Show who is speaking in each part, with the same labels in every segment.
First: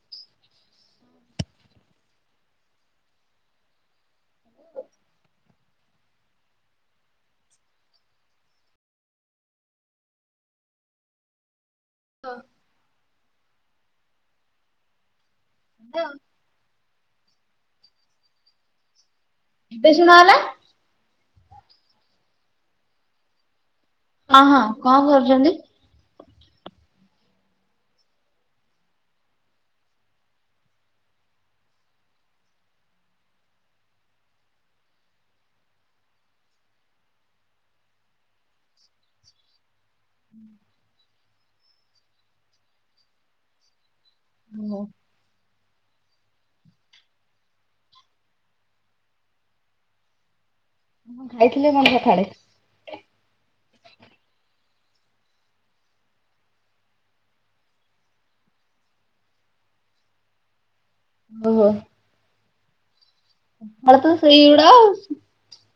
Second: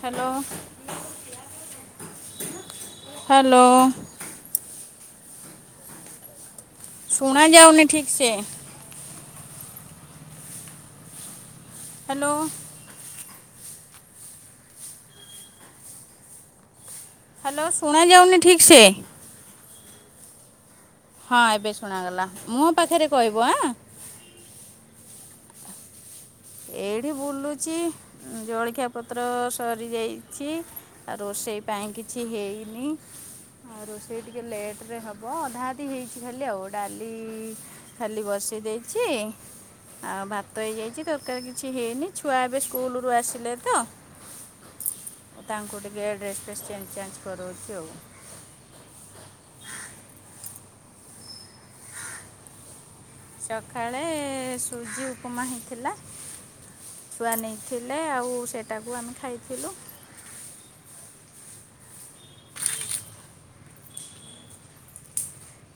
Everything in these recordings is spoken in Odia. Speaker 1: ହ୍ୟାଲୋ। ହେଲୋ।
Speaker 2: [unintelligible]
Speaker 1: ଶୁଣା ଯାଉନି ଠିକ୍ ସେ? ହେଲୋ।
Speaker 2: [unintelligible]
Speaker 1: ହାଲୋ ଶୁଣା ଯାଉନି ଠିକ ସେ।
Speaker 2: ଏବେ ସୁନଗଲା?
Speaker 1: ହଁ ଏବେ ଶୁଣାଗଲା ମୁ ପାଖରେ କହିବ ଆଁ।
Speaker 2: ଅ ହଁ କଣ କରୁଛନ୍ତି?
Speaker 1: ଏଇଠି ବୁଲୁଛି ଜଳଖିଆ ପତ୍ର ସରି ଯାଇଛି ଆ ରୋଷେଇ ସେଇ ପାଇଁ କିଛି ହେଇନି। ଆଉ ରୋଷେଇ ଟିକେ ଲେଟ୍ ହେବ ଅଧା ଅଧି ହେଇଛି ଖାଲି ଆଉ ଡାଲି ଖାଲି ବସି ଦେଇଛି ଆଉ ଭାତ ହେଇଯାଇଛି ତ କରୀ କିଛି ହେଇନି ଛୁଆ ଏବେ ସ୍କୁଲରୁ ଆସିଲେ ତ।
Speaker 2: ଓହୋ
Speaker 1: ତାଙ୍କୁ ଟିକେ ଡ୍ରେସ ଫ୍ରେସ୍ ଚେଞ୍ଜ ଚେଞ୍ଜ କରଉଛି ଆଉ।
Speaker 2: [inaudible] କଣ ଖାଇଥିଲି କଣ ସଖାଳେ?
Speaker 1: ସକାଳେ ସୁଜି ଉପମା ହେଇଥିଲା। ଛୁଆ ନେଇଥିଲେ ଆଉ ସେଇଟାକୁ ଆମେ ଖାଇଥିଲୁ।
Speaker 2: ଓ ହୋ। ଅଳ୍ପ ସେଇ ଉଡା।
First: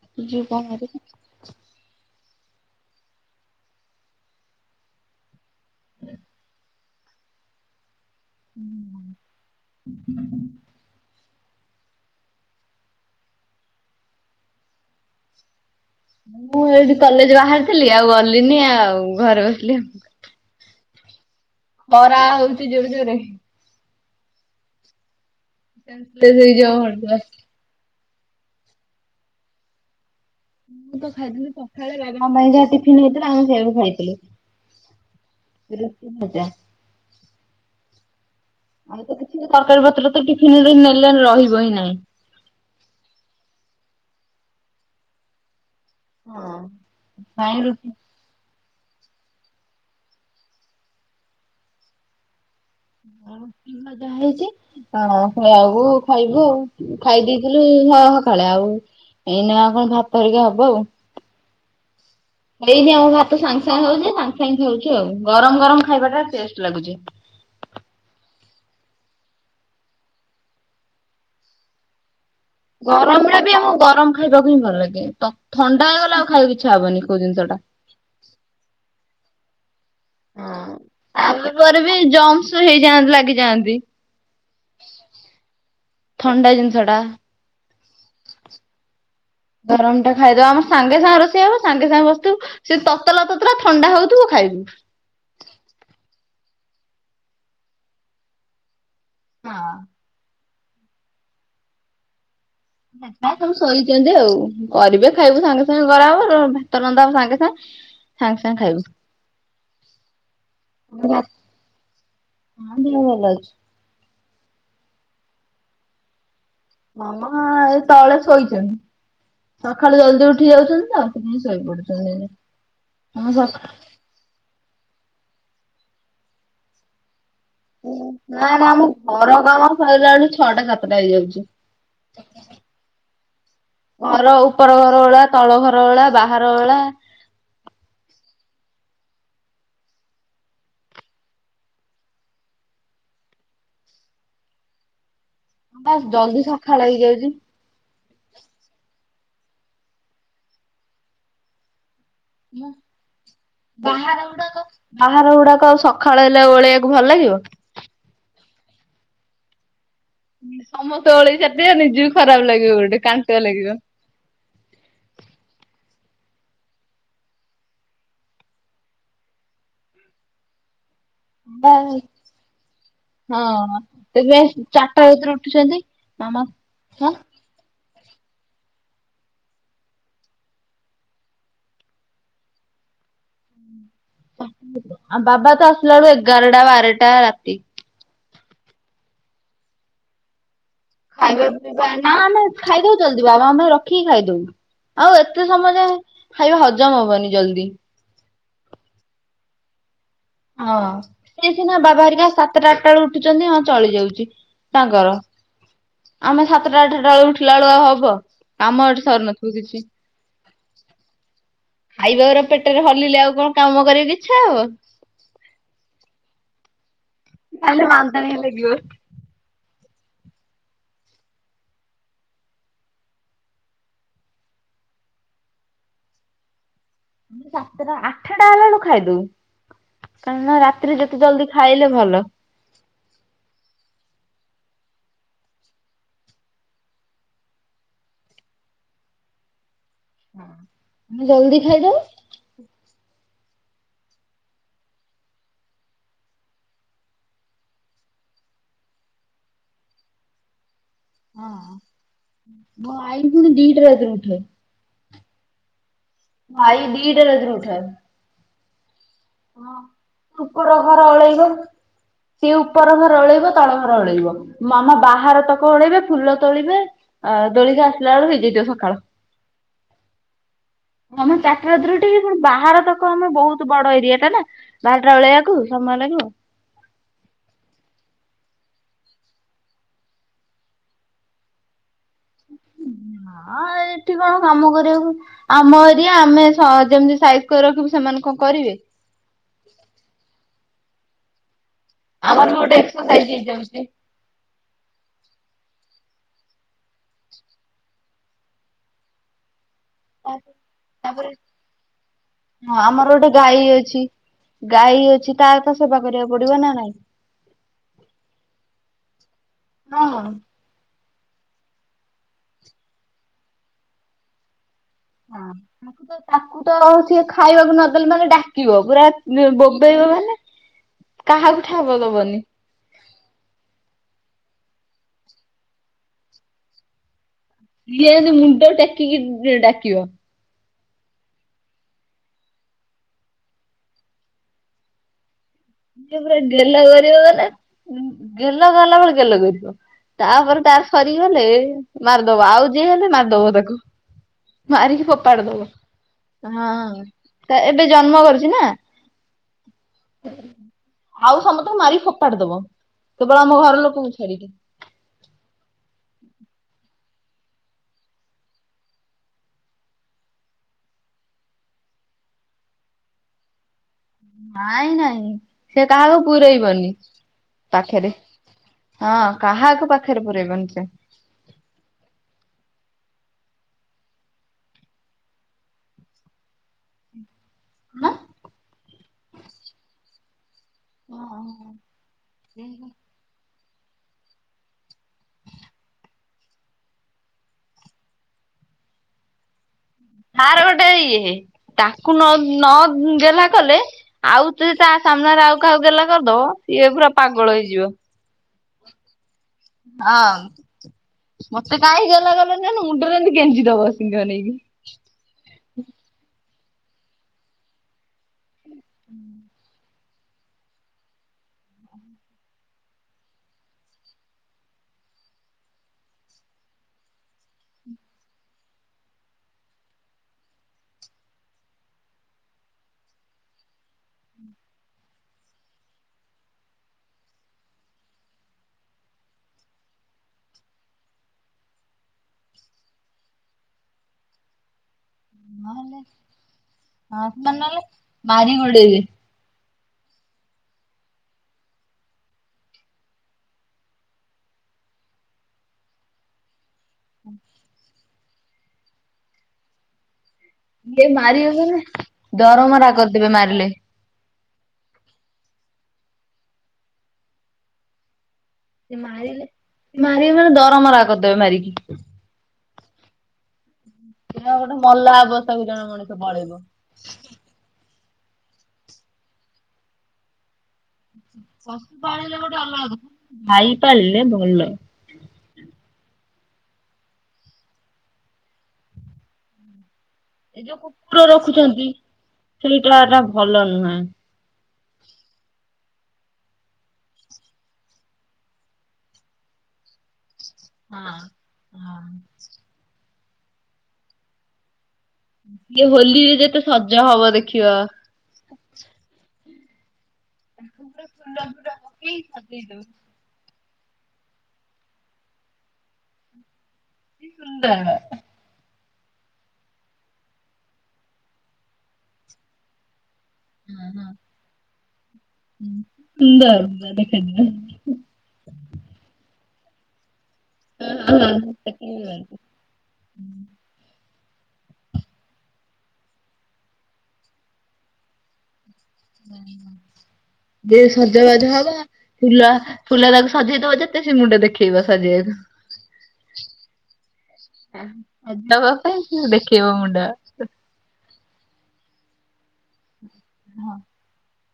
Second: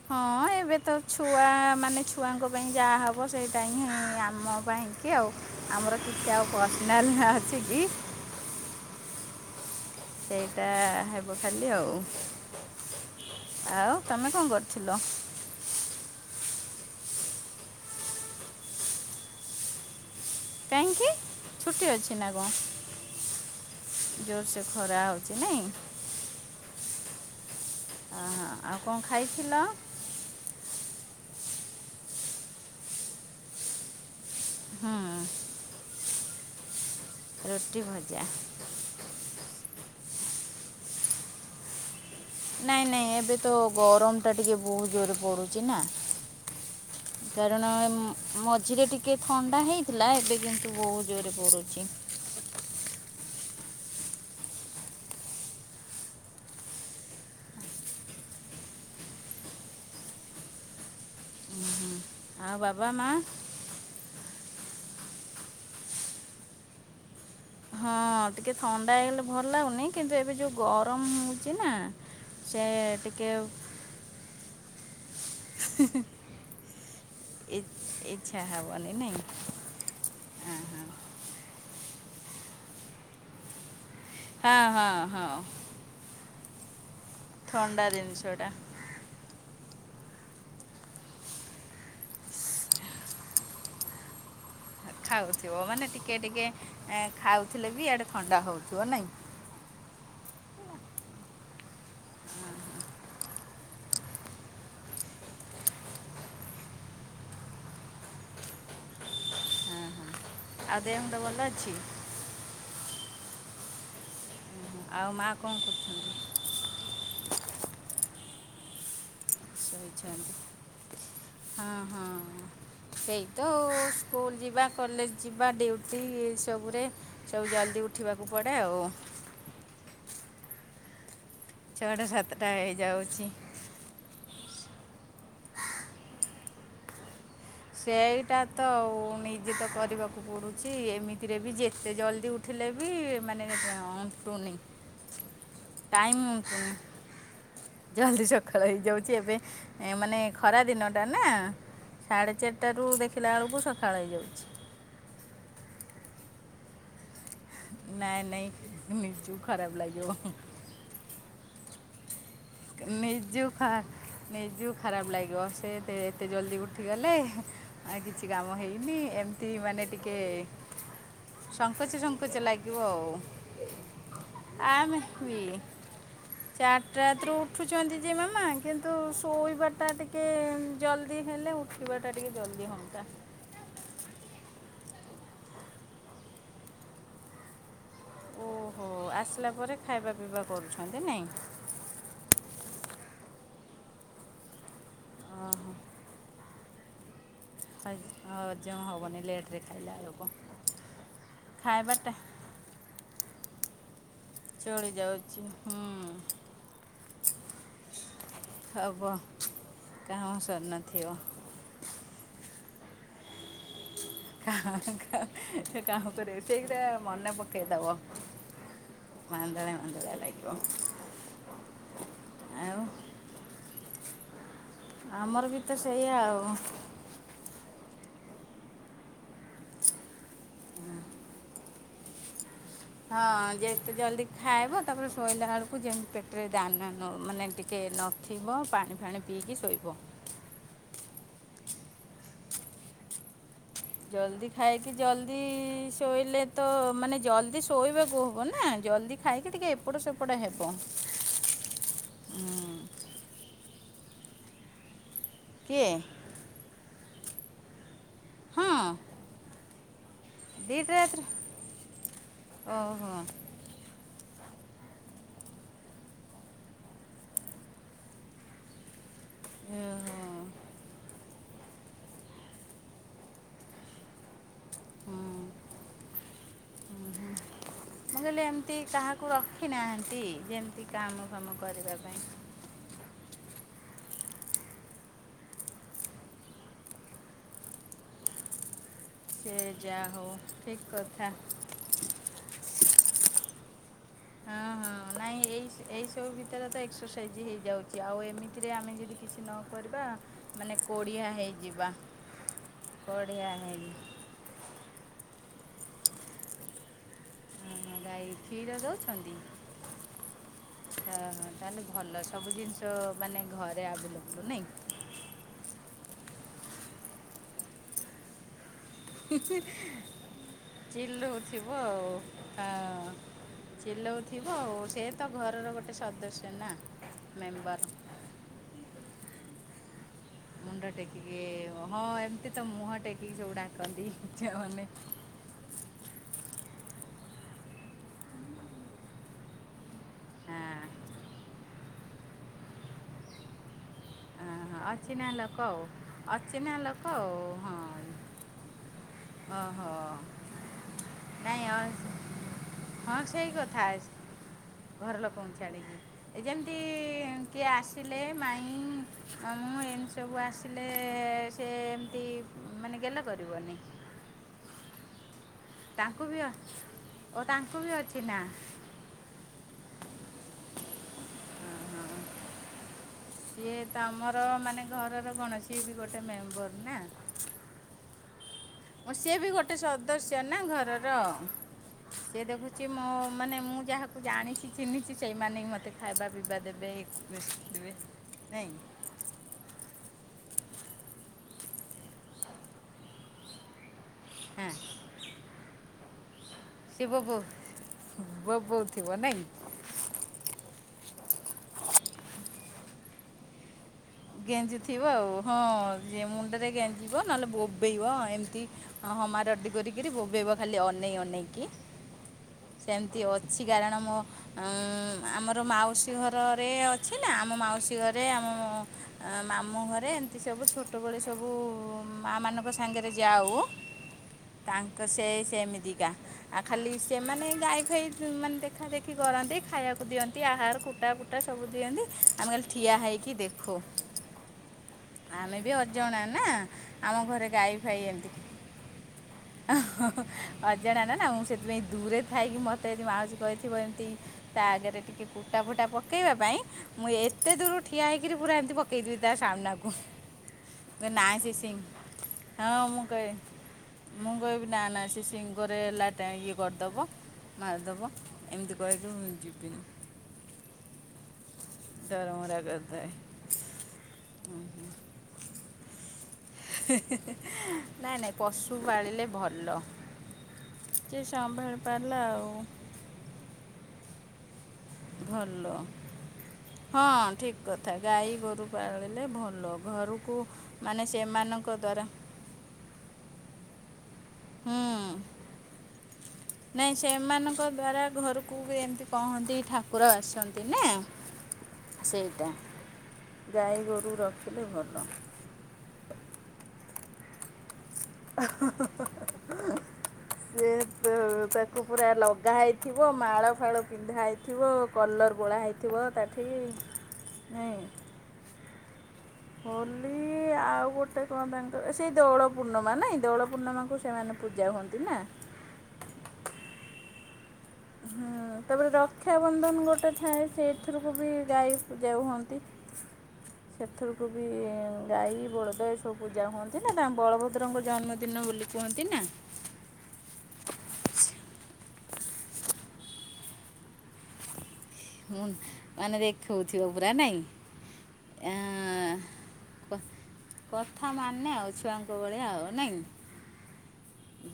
Speaker 1: ହଁ ଏବେ ତ ଛୁଆ ମାନେ ଛୁଆଙ୍କ ପାଇଁ ଯାହା ହେବ ସେଇଟା ହିଁ ଆମ ପାଇଁକି ଆଉ ଆମର କିଛି ଆଉ ପର୍ସନାଲ୍ ହଁ ଆସିକି।
Speaker 2: [unintelligible]
Speaker 1: ସେଇଟା ହେବ। ହବ ଖାଲି ଆଉ, ଆଉ ତମେ କଣ କରିଥିଲ?
Speaker 2: ମୁଁ ଏଠି କଲେଜ ବାହାରିଥିଲି ଆଉ ଗଲିନି ଆଉ ଘରେ ବସିଲି।
Speaker 1: କାହିଁକି? ଛୁଟି
Speaker 2: ଖରା ହଉଛି ଜୋର ଜୋରେ।
Speaker 1: ଜୋରସ ଖରା ହ
Speaker 2: ସେନ୍ସ ଲେସ୍ ହେଇଯିବ ମଣିଷ।
Speaker 1: ଆ ଆଉ କଣ ଖାଇଥିଲ?
Speaker 2: ମୁଁ ତ ଖାଇଥିଲି ସକାଳେ ବାବାଙ୍କ ପାଇଁ ଯାହା ଟିଫିନ ହେଇଥିଲା ଆମେ ସେଇଆକୁ
Speaker 1: ହୁଁ
Speaker 2: ଖାଇଥିଲୁ। ରୁଟି, ଭଜା।
Speaker 1: ରୁଟି ଭଜା
Speaker 2: ଆମେ ତ କିଛି ତରକାରୀ ପତ୍ର ତ କି ତିନି ଦିନ ହେଲାଣି ରହିବ ହିଁ ନାଇଁ।
Speaker 1: ନାଇଁ ନାଇଁ ଏବେ ତ ଗରମ ଟା ଟିକେ ବହୁତ ଜୋର ପଡୁଛି ନା।
Speaker 2: ହଁ। ନାଇଁ
Speaker 1: କାରଣ
Speaker 2: ରୁଟି
Speaker 1: ମ ମ ମଝିରେ ଟିକେ ଥଣ୍ଡା ହେଇଥିଲା ଏବେ କିନ୍ତୁ ବହୁତ ଜୋରେ ପଡୁଛି।
Speaker 2: [unintelligible] ହେଇଛି ହ ସେଇଆ କୁ ଖାଇବୁ ଆଉ ଖାଇ ଦେଇଥିଲୁ। ଓହ ସଖାଳେ ଆଉ ଏଇନା କଣ ଭାତ ଧରିକି ହବ ଆଉ।
Speaker 1: ଆଉ ବାବା
Speaker 2: ଏଇଠି ଆମ
Speaker 1: ମା
Speaker 2: ଭାତ ସାଙ୍ଗେ ସାଙ୍ଗେ ହୋଉଚି ସାଙ୍ଗେ ସାଙ୍ଗେ ହୋଉଚି। ଦେଖ ଆଉ ଗରମ ଗରମ ଖାଇବା ଟା ଟେଷ୍ଟ ଲାଗୁଚି।
Speaker 1: ହଁ ଟିକେ ଥଣ୍ଡା ହେଇଗଲେ ଭଲ ଲାଗୁନି, କିନ୍ତୁ ଏବେ ଯୋଉ ଗରମ ହୋଉଚି ନା। ସେ ଟିକେ
Speaker 2: ଗରମ ଳେ ବି ଆଉ ଗରମ ଖାଇବାକୁ ହିଁ ଭଲ ଲାଗେ, ଥଣ୍ଡା ହେଇଗଲା ଆଉ ଖାଇବା ଇଚ୍ଛା ହବନି କୋଉ ଜିନିଷ ଟା।
Speaker 1: ଇଚ୍ଛା ହବନି ନା
Speaker 2: ଆମେ ପରେ ବି ଜମ୍ସ ହେଇଯାଆନ୍ତି ଲାଗିଯାଆ
Speaker 1: ହଁ ହଁ ହଁ।
Speaker 2: ଥଣ୍ଡା ଜିନିଷ ଟା।
Speaker 1: ଥଣ୍ଡା ଜିନିଷଇଟା
Speaker 2: ରମ ଟା ଖାଇଦବା ଆମ ସାଙ୍ଗେ ସାଙ୍ଗେ ରୋଷେଇ ହବ ସାଙ୍ଗେ ସାଙ୍ଗେ ବସିଥିବ ସେଈ ତତଲା ତତଲା ଥଣ୍ଡା ହୋଉଥିବ ଖାଇବୁ।
Speaker 1: ଖାଉଥିବ ମାନେ ଟିକେ ଟିକେ ଖାଉଥିଲେ ବି ଇଆଦୁ ଥଣ୍ଡା ହେଉଥିବ ନାହିଁ।
Speaker 2: ହଁ।
Speaker 1: ହଁ।
Speaker 2: ଦେଖ ସବୁ ସୋଇଛନ୍ତି, ଆଉ କରିବେ ଖାଇବୁ ସାଙ୍ଗେ ସାଙ୍ଗେ [unintelligible] ହବ ଭାତ ରନ୍ଧା ହବ ସାଙ୍ଗେ ସାଙ୍ଗେ ସଙ୍ଗ ସାଙ୍ଗ ଖାଇବୁ।
Speaker 1: ହଁ ହଁ ଆଉ ଦେହ ମୁଣ୍ଡ ଭଲ ଅଛି
Speaker 2: ହଁ [unintelligible]
Speaker 1: ଓ ଆଉ ମାଆ କଣ କରୁଛନ୍ତି?
Speaker 2: ମାମା ଏ ତଳେ ଶୋଇଛନ୍ତି। ସକାଳୁ ଜଲଦି
Speaker 1: ଶୋଇଛନ୍ତି
Speaker 2: ଉଠି ଯାଉଛନ୍ତି ତ ଆଉ ସେପାଇ
Speaker 1: ହଁ ହଁ
Speaker 2: ଶୋଇପଡୁଛନ୍ତି।
Speaker 1: ସେଇ ତ ସ୍କୁଲ ଯିବା କଲେଜ ଯିବା ଡୁଟି ଏ ସବୁ ଜଲ୍ଦି ଉଠିବାକୁ ପଡ଼େ
Speaker 2: ନାଇ ନା
Speaker 1: ଆଉ
Speaker 2: ଆମ ଘର କାମ ସରିଲା ବେଳ ଛଅଟା ସାତଟା ହେଇଚି।
Speaker 1: ଛଅଟା ସାତଟା ହେଇଯାଉଚି।
Speaker 2: ଅପର ଘର ଭଳା ତଳ ଘର ଭଳା ବାହାର ଭଳା।
Speaker 1: ସେଇଟା ତ ନିଜେ ତ କରିବାକୁ ପଡୁଚି ଏମିତିରେ ବି ଯେତେ ଜଲ୍ଦି ଉଠିଲେ ବି ମାନୁ [unintelligible]
Speaker 2: ବାସ ଜଲଦି ସକାଳ ହେଇଯାଉଚି।
Speaker 1: ଜଲଦି ସକାଳ ହେଇଯାଉଚି ଏବେ ମାନେ ଖରା ଦିନଟା ନା। ଚାରିଟାରୁ ଦେଖିଲା ବେଳକୁ ସକାଳ
Speaker 2: ବାହାର
Speaker 1: ହେଇଯାଉଛି
Speaker 2: ଗୁଡାକ ବାହାର ଗୁଡାକ ସଖାଳ ହେଲେ ଓଳେଇବାକୁ ଭଲ ଲାଗିବ।
Speaker 1: ନାଇଁ ନାଇଁ ନିଚୁ ଖରାପ ଲାଗି
Speaker 2: ସମସ୍ତେ ଭଳେଇ ସାରିଥିବେ ନିଜୁ
Speaker 1: ନିଯୁ ଖରାପ୍ ନିଜ ନିଜୁ ଖରାପ ଲାଗିବ ସେଥି ଏତେ ଜଲ୍ଦି ଉଠିଗଲେ ଆ କିଛି କାମ ହେଇନି ଏମିତି ମାନେ ଟିକେ
Speaker 2: ବା
Speaker 1: ସଙ୍କୋଚ ସଙ୍କୋଚ ଲାଗିବ ଆଉ
Speaker 2: ହଁ ତବେ ଚାରିଟା ଭିତରେ ଉଠୁଛନ୍ତି। ମାମା ହଁ
Speaker 1: ଚାରିଟାତ ରୁ ଉଠୁ ଛନ୍ତି ଯେ ମାମା କିନ୍ତୁ ଶୋଇବାଟା ଟିକେ ଜଲ୍ଦି ହେଲେ ଉଠିବାଟା ଟିକେ ଜଲ୍ଦି ହ ହଁ।
Speaker 2: ହୁଁ। ବାବା ତ ଆସିଲ ଆଳୁ ଏଗାରଟା ବାରଟା ରାତି
Speaker 1: ଓହୋ ଆସିଲା ପରେ ଖାଇବା ପିଇବା। କରୁଛନ୍ତି ନାଇଁ
Speaker 2: ଖାଇବା ପିଇ ଆମେ ଖାଇଦୋଉ ଜଲ୍ଦୀ ବା ଆମେ କି ଖାଇଦବୁ ଆଉ ଏତେ
Speaker 1: ଓହୋ
Speaker 2: ସମୟରେ ଖାଇବା ହଜମ ହବନି। ଜଲ୍ଦି।
Speaker 1: ହଜମ ହେବନି ଲେଟ୍ ରେ ଖାଇଲେ
Speaker 2: ହଁ ସେ ସିନା ବାବା ହେରିକା ସାତଟା ଆଠଟା ବେଳ ଉଠୁଛନ୍ତି ହଁ ଚଳି ଯାଉଚି।
Speaker 1: ଚଳି
Speaker 2: ତାଙ୍କର
Speaker 1: ଯାଉଛି ହୁଁ
Speaker 2: ଆମେ ସାତଟା ଆଠଟା ବେଳୁ ଉଠିଲା ବେଳୁଆ ହବ। କାମ ଏଠି
Speaker 1: ହବ
Speaker 2: ସରୁନଥିବ କିଛି।
Speaker 1: କାଇଁ ଅସର ନଥିବ।
Speaker 2: ଖାଇବା ଗୁରା ପେଟରେ [unintelligible] କଣ କାମ କରିବାକୁ ଇଚ୍ଛା
Speaker 1: କା
Speaker 2: ହବ।
Speaker 1: [unintelligible] ମନେ ପକେ
Speaker 2: ଖାଇଲେ
Speaker 1: ଦେବ
Speaker 2: ମାନ୍ଦା ହିଁ ଲାଗିବ। ଆମେ
Speaker 1: ବଧ [unintelligible] ଲାଗିବ ଆଉ ଆମର ବି ତ ସେଇଆ ଆଉ।
Speaker 2: ସାତଟା ଆଠଟା ହେଲାଳୁକୁ ଖାଇଦଉ। କାରଣ ରାତିରେ ଯେତେ ଜଲଦି ଖାଇଲେ ଭଲ।
Speaker 1: ହଁ ଯେତେ ଜଲଦି ଖାଇବ ତାପରେ ଶୋଇଲା ବେଳକୁ ଯେମିତି ପେଟରେ ଦାନା ନ ମାନେ ଟିକେ ନଥିବ ପାଣି ଫାଣି ପିଇକି ଶୋଇବ।
Speaker 2: ଜଲଦି ଖାଇଦଉ।
Speaker 1: ଜଲଦି ଖାଇକି ଜଲଦି ଶୋଇଲେ ତ ମାନେ ଜଲଦି ଶୋଇବାକୁ ହବ ନା। ଜଲଦି ଖାଇକି ଟିକିଏ ଏପଟ ସେପଟ ହେବ।
Speaker 2: ହଁ ମୋ ଆଇ ପୁଣି ଦିଟା ରାତିରେ ଉଠେ।
Speaker 1: କିଏ?
Speaker 2: ଭାଇ ଦିଟା ରାତିରୁ ଉଠେ।
Speaker 1: ହଁ।
Speaker 2: ହଁ ଉପର
Speaker 1: ଦୁଇଟା
Speaker 2: ଘର
Speaker 1: ରାତିରେ
Speaker 2: ଓଳେଇବ ସିଏ ଉପର
Speaker 1: ଓହୋ
Speaker 2: ଘର ଓଳେଇବ ତଳ ଘର ଓଳେଇବ। ମାମା ବାହାର ତକ ଓଳେଇବେ ଫୁଲ ତୋଳିବେ ଦୋଳିକି ଆସିଲା ବେଳୁ ହେଇଯାଇଥିବ ସକାଳ।
Speaker 1: ଓ ହୋ।
Speaker 2: ମାମା ଚାଟା ରାତିରୁ ଉଠିକି ପୁଣି ବାହାର ତକ ଆମ ବହୁତ ବ ଏରିଆ ଟା ନା। ବାହାରଟା
Speaker 1: ହୁଁ
Speaker 2: ଓଳେଇବାକୁ
Speaker 1: ମୁଁ
Speaker 2: ସମୟ ଲାଗିବ।
Speaker 1: ଏତି କାହାକୁ ରଖିନାହାନ୍ତି, ଯେମିତି କାମ ଫାମ କରିବା ପାଇଁ
Speaker 2: [inaudible] ହଁ ଏଠି କଣ କାମ କରିବାକୁ, ଆମ ଏରିଆ ଆମେ ଯେମିତି ସାଇସ୍କ ରଖିବୁ ସେତି ସେମାନେ କଣ କରିବେ?
Speaker 1: ସେ ଯା ହୋଉ ଠିକ କଥା।
Speaker 2: ଆମର ବି ଗୋଟେ ଏକ୍ସରସାଇଜ ହେଇଯାଉଛି। [inaudible]
Speaker 1: ନହିଁ ଏ ଏହିଇସବୁ ଭିତରେ ତ ଏକ୍ସରସାଇଜ୍ ହେଇଯାଉଛି ଆଉ ଏମିତିରେ ଆମେ ଯଦି କିଛି ନ କରିବା, ମାନେ କୋଡ଼ିଆ
Speaker 2: ତାପରେ
Speaker 1: ହେଇଯିବା।
Speaker 2: ହଁ ଆମର ଗୋଟେ
Speaker 1: କୋଡ଼ିଆ
Speaker 2: ଗାଈ
Speaker 1: ହେଇ
Speaker 2: ଅଛି, ଗାଈ ଅଛି ତାର ତ ସେବା କରିବାକୁ ପଡିବ ନା ନାଇଁ?
Speaker 1: ହ ଗାଇ, କ୍ଷୀର ଦଉଛନ୍ତି?
Speaker 2: ହଁ କଣ?
Speaker 1: ଆଛା, ହ ତାହେଲେ ଭଲ ସବୁ ଜିନିଷ ମାନେ ଘରେ ଆଭେଲେବୁଲ ନାଇଁ?
Speaker 2: ତା ତାକୁ ତ ସ ଖାଇବାକୁ ନଦଲେ ମାନେ ଡାକି ବ [unintelligible] ପୁରା ବୋଗଦେଇବ ମାନେ କାହାକୁ
Speaker 1: ଚିଲଉଥିବ
Speaker 2: ଠାବ
Speaker 1: ଆଉ
Speaker 2: ଦବନି
Speaker 1: ହଁ ଚିଲଉ ଥିବ ଆଉ, ସେ ତ ଘରର ଗୋଟେ ସଦସ୍ୟ ନା। ମେମ୍ବର
Speaker 2: ସିଏ ଏମିତି ମୁଣ୍ଡ ଟେକିକି ଡାକିବ
Speaker 1: ମୁଣ୍ଡ ଟେକିକି, ହଁ ଏମିତି ତ, ମୁହଁ ଟେକିକି ସବୁ ଡାକନ୍ତି, ଛୁଆ ମାନେ
Speaker 2: ସିଏ ପୁରା ଗେଲ କରିବ ମାନେ, ଗେଲ ଗଲା ପରେ ଗେଲ କରିବ।
Speaker 1: ହଁ,
Speaker 2: ତାପରେ ତାର
Speaker 1: ହଁ,
Speaker 2: ସରିଗଲେ, ମାରିଦବ ଆଉ ଯିଏ ହେଲେ ମାରିଦବ ତାକୁ।
Speaker 1: ହଁ,
Speaker 2: ମାରିକି
Speaker 1: ଅଚିହ୍ନା
Speaker 2: ଫୋପାଡି
Speaker 1: ଲୋକ
Speaker 2: ଦବ,
Speaker 1: ଆଉ ଅଚିହ୍ନା
Speaker 2: ହଁ,
Speaker 1: ଲୋକ ଆଉ ହଁ
Speaker 2: ଏବେ ଜନ୍ମ କରୁଛି ନା?
Speaker 1: ଓହୋ
Speaker 2: ଆଉ
Speaker 1: ନାଇଁ
Speaker 2: ସମସ୍ତଙ୍କୁ
Speaker 1: ଅ-
Speaker 2: ମାରିି ଫୋପାଡି ଦବ।
Speaker 1: ହଁ
Speaker 2: କେବଳ
Speaker 1: ସେଇ
Speaker 2: ଆମ ଘର
Speaker 1: କଥା,
Speaker 2: ଲୋକଙ୍କୁ ଛାଡିକି।
Speaker 1: ଘର ଲୋକଙ୍କୁ ଛାଡ଼ିକି ଏ ଯେମିତି କିଏ ଆସିଲେ, ମାଇଁ ହଁ, ମୁଁ ଏମିତି ସବୁ ଆସିଲେ, ସେ ଏମିତି ମାନେ ଗେଲ କରିବନି।
Speaker 2: ନାଇଁ ନାଇଁ। ସେ
Speaker 1: ତାଙ୍କୁ
Speaker 2: କାହାକୁ
Speaker 1: ବି ଅ-
Speaker 2: ପୁରଇବନି,
Speaker 1: ଓ ତାଙ୍କୁ ବି
Speaker 2: ପାଖରେ
Speaker 1: ଅଛି ନା
Speaker 2: ହଁ, କାହାକୁ ପାଖରେ ପୁରେଇବନି ସେ।
Speaker 1: ସିଏ ତ ଆମର ମାନେ ଘରର କଣ ସିଏ ବି ଗୋଟେ ମେମ୍ବର ନା।
Speaker 2: ହଁ। [unintelligible]
Speaker 1: ସିଏ ବି ଗୋଟେ ସଦସ୍ୟ ନା ଘରର, ସି ଦେଖୁଛି ମୋ ମାନେ ମୁଁ ମୁଁ ଯାହାକୁ ଜାଣିଛି, ଚିହ୍ନିଛି, ସେଇମାନେ ହିଁ ମୋତେ ଖାଇବା ପିଇବା ଦେବେ ନାହିଁ
Speaker 2: ସାର ଗୋଟେ ଇଏ, ତାକୁ ନ ନ ଗେଲା କଲେ ଆଉ ତୁ
Speaker 1: ହଁ
Speaker 2: ତା ସାମ୍ନାରେ ଆଉ କାହାକୁ ଗେଲ କରିଦବ, ସିଏ ପୁରା ପାଗଳ ହେଇଯିବ।
Speaker 1: ବବୋଉଥିବ, ନାଇଁ?
Speaker 2: ହଁ, ମତେ କାହି ଗେଲ କଲନି ବୋଲି ମୁଣ୍ଡରେ ଯେମିତି ଖେଞ୍ଚିଦବ।
Speaker 1: ଗେଞ୍ଜିୁଥିବ ଆଉ, ହଁ ମୁଣ୍ଡରେ ଗେଞ୍ଜିବ ନହେଲେ ବୋବେଇବ ଏମତି ହ ହମା ରଡ଼ି କରିକିରି ବୋବେଇବ ଖାଲି ଅନେଇ ଅନେଇକି। ସେମିତି ଅଛି, କାରଣ ମୋ ଉ ଆମର ମାଉସୀ ଘରରେ ଅଛି ନା ଆମ ମାଉସୀ ଘରେ, ଆମ ମାମୁଁ ଘରେ ଏମିତି ସବୁ ଛୋଟବେଳେ ସବୁ ମାଆ ମାନଙ୍କ ସାଙ୍ଗରେ ଯାଉ ତାଙ୍କ ସେ ସେମିତିକା ଆଉ ଖାଲି ସେମାନେ ଗାଈ ଫାଇ ମାନେ ଦେଖା ଦେଖି କର କରନ୍ତି, ଖାଇବାକୁ ଦିଅନ୍ତି, ଆହାର କୁଟା ଫୁଟା ସବୁ ଦିଅନ୍ତି, ଆମେ ଖାଲି ଠିଆ ହେଇକି ଦେଖୁ। ରଖ [unintelligible] ଆମେ ବି ଅଜଣା ନା, ଆମ
Speaker 2: ହଁ
Speaker 1: ଘରେ
Speaker 2: ସେମାନେ
Speaker 1: ଗାଈ
Speaker 2: ନହେଲେ
Speaker 1: ଫାଇ ଏମତି
Speaker 2: ମାରି ଗୋଡେଇବେ
Speaker 1: ଓ [unintelligible] ଅଜଣା ନା, ନା ମୁଁ, ସେଥିପାଇଁ ଦୂରେ ଥାଇକି ମତେ ଯଦି ମାଉସୀ କହିଥିବ ଏମିତି, ତା ଆଗରେ ଟିକେ ଫୁଟା ଫୁଟା ପକେଇବା ପାଇଁ ମୁଁ ଏତେ ଦୂରରୁ ଠିଆ ହୋଇକରି ପୁରା ଏମିତି ପକାଇଦେବି ତା ସାମ୍ନାକୁ।
Speaker 2: ଇଏ
Speaker 1: ନାଇଁ
Speaker 2: ମାରି
Speaker 1: ସେ
Speaker 2: ବେ
Speaker 1: ସିଂ
Speaker 2: ମାନେ
Speaker 1: ହଁ
Speaker 2: ଦରମାର
Speaker 1: ମୁଁ କହେ
Speaker 2: କରିଦେବେ ମାରିଲେ।
Speaker 1: ମୁଁ କହିବି ନା ନା ସେ ସିଙ୍ଗରେ ଲାଟ ଇଏ କରିଦବ ମାରିଦବ।
Speaker 2: ସେ ମାରିଲେ ମାରିବେ ମାନେ ଦରମରା କରିଦବେ ମାରିକି।
Speaker 1: ତାଏ
Speaker 2: ଗୋଟେ ମଲା ଅବସ୍ଥାକୁ ଜଣେ ମଣିଷ ପଳେଇବ।
Speaker 1: ନାଇଁ ନାଇଁ ପଶୁ ପାଳିଲେ ଭଲ। ଯିଏ ସମ୍ଭାଳି ପାରିଲା ଆଉ
Speaker 2: ଗାଈ ପାଳିଲେ ଭଲ। ଏ
Speaker 1: ଭଲ। ହଁ ଠିକ କଥା ଗାଈ ଗୋରୁ ପାଳିଲେ ଭଲ ଘରୁ
Speaker 2: ଏ ଯୋଉ କୁକୁର ରଖୁଛନ୍ତି ସେଇଟା ଟା ଭଲ ନୁହେଁ।
Speaker 1: ହଁ। ନାଇଁ ସେମାନଙ୍କ ଦ୍ଵାରା ଘରକୁ ଏମିତି କହନ୍ତି ଠାକୁର ଆସନ୍ତି। ଦିନେ
Speaker 2: ହଁ
Speaker 1: ସେଇଟା ଗାଈ ଗୋରୁ ରଖିଲେ ଭଲ।
Speaker 2: କିଏ ହୋଲିରେ ଯେତେ ସଜ ହବ ଦେଖିବା।
Speaker 1: ଆହା ହା ହା ହା। ସେ
Speaker 2: ଫୁଲ ଫୁଲ
Speaker 1: ତାକୁ ପୁରା
Speaker 2: ପକେଇ
Speaker 1: ଲଗା
Speaker 2: ସଜେଇ ଦଉ କି
Speaker 1: ହେଇଥିବ ମାଳ ଫାଳ ପିନ୍ଧା ହେଇଥିବ କଲର୍ ବୋଳା ହେଇଥିବ ତାଠି
Speaker 2: ଅତି
Speaker 1: ନାଇଁ
Speaker 2: ସୁନ୍ଦର।
Speaker 1: ହୋଲି ଆଉ ଗୋଟେ କଣ ତାଙ୍କର ସେଇ ଦୋଳ ପୂର୍ଣ୍ଣିମା ନାଇଁ। ଦୋଳପୂର୍ଣ୍ଣିମାକୁ ସେମାନେ ପୂଜା ହୁଅନ୍ତି ନା।
Speaker 2: ସୁନ୍ଦର ଦେଖାଯିବ।
Speaker 1: ହୁଁ ତାପରେ ରକ୍ଷାବନ୍ଧନ ଗୋଟେ ହ ସେଇଥିରକୁ
Speaker 2: ହଁ
Speaker 1: ବି
Speaker 2: ହଁ
Speaker 1: ଗାଈ ପୂଜା
Speaker 2: ସେକେଣ୍ଡ
Speaker 1: ହୁଅନ୍ତି। ସେଥୁରୁକୁ ବି ଗାଈ ବଳ ଏ ସବୁ ପୂଜା ହୁଅନ୍ତି ନା ବଳଭଦ୍ରଙ୍କ ଜନ୍ମଦିନ ବୋଲି କୁହନ୍ତି ନା।
Speaker 2: ଯେ ସଜବାଜ ହବା ଫୁଲ ଫୁଲ ତାକୁ ସଜେଇଦବ ଯେତେ ସେ ମୁଣ୍ଡ ଦେଖେ
Speaker 1: ମୁଁ ମାନେ ଦେଖଉଥିବ ପୁରା ନାଇଁ? ଆଁ
Speaker 2: [unintelligible] ଦେଖେଇବ
Speaker 1: କ
Speaker 2: ମୁଣ୍ଡା।
Speaker 1: କଥା ମାନେ ଆଉ ଛୁଆଙ୍କ ଭଳିଆ ଆଉ ନାଇଁ?
Speaker 2: ହଁ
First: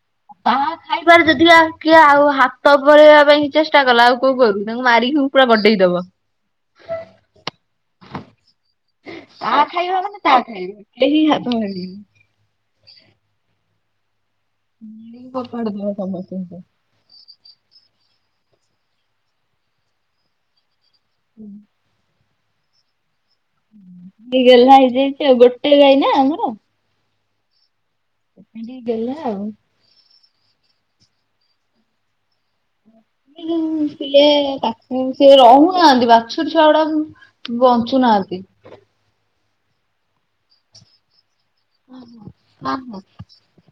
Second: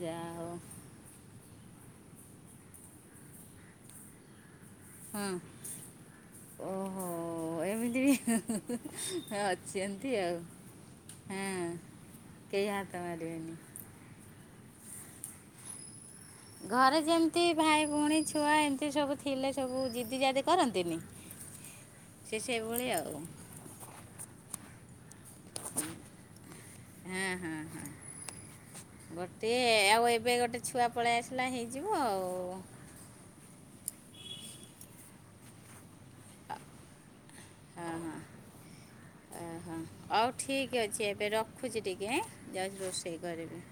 Speaker 1: ଯାହା ହଉ
Speaker 2: ବାହାର ଖାଇବାର ଯଦି ଯା କି ଆଉ ହାତ ପଳେବା ପାଇଁ ଚେଷ୍ଟା କଲା ଆଉ କୋଉ ଗୋରୁ ତାଙ୍କୁ ମାରିକି
Speaker 1: ହଁ
Speaker 2: ପୁରା ଗଡେଇ ଦବ।
Speaker 1: ଓହୋ। ଏମିତି
Speaker 2: ତା
Speaker 1: ଅଛି
Speaker 2: ଖାଇବା
Speaker 1: ଏନ୍ତି
Speaker 2: ମାନେ ତା
Speaker 1: ଆଉ
Speaker 2: ଖାଇବା କେହି
Speaker 1: ହଁ
Speaker 2: ହାତ ମାରିବେନି।
Speaker 1: କେହି ହାତ ମାରିବେନି।
Speaker 2: ଭିଡିକି ଫୋଫାଡିଦବ ସମସ୍ତଙ୍କୁ।
Speaker 1: ଘରେ ଯେମିତି ଭାଇ ଭଉଣୀ ଛୁଆ ଏମିତି ସବୁ ଥିଲେ ସବୁ ଜିଦି ଜାଦି କରନ୍ତିନି।
Speaker 2: ହୁଁ।
Speaker 1: ସେ ସେଭଳିଆ ଆଉ।
Speaker 2: ଟିକେ ଗେଲ୍ହା ହେଇଯାଇଛି ଗୋଟେ ଗାଈ ନା ଆମର
Speaker 1: ହଁ ହଁ ହ
Speaker 2: ଗେହ୍ଲା ଆଉ।
Speaker 1: ଗୋଟିଏ ଆଉ। ଏବେ ଗୋଟେ ଛୁଆ ପଳେଇ ଆସିଲା ହେଇଯିବ ଆଉ।
Speaker 2: କିନ୍ତୁ ଥିଲେ ପାଖରେ ସିଏ ରହୁନାହାନ୍ତି। ବାଛୁରୀ ଛୁଆ ଗୁଡା
Speaker 1: ହଁ ହଁ
Speaker 2: ବଞ୍ଚୁନାହାନ୍ତି।
Speaker 1: ଓହୋ ହଉ ଠିକ୍ ଅଛି ଏବେ ରଖୁଛି ଟିକେଁ ଯାଉଚି ରୋଷେଇ କରିବି।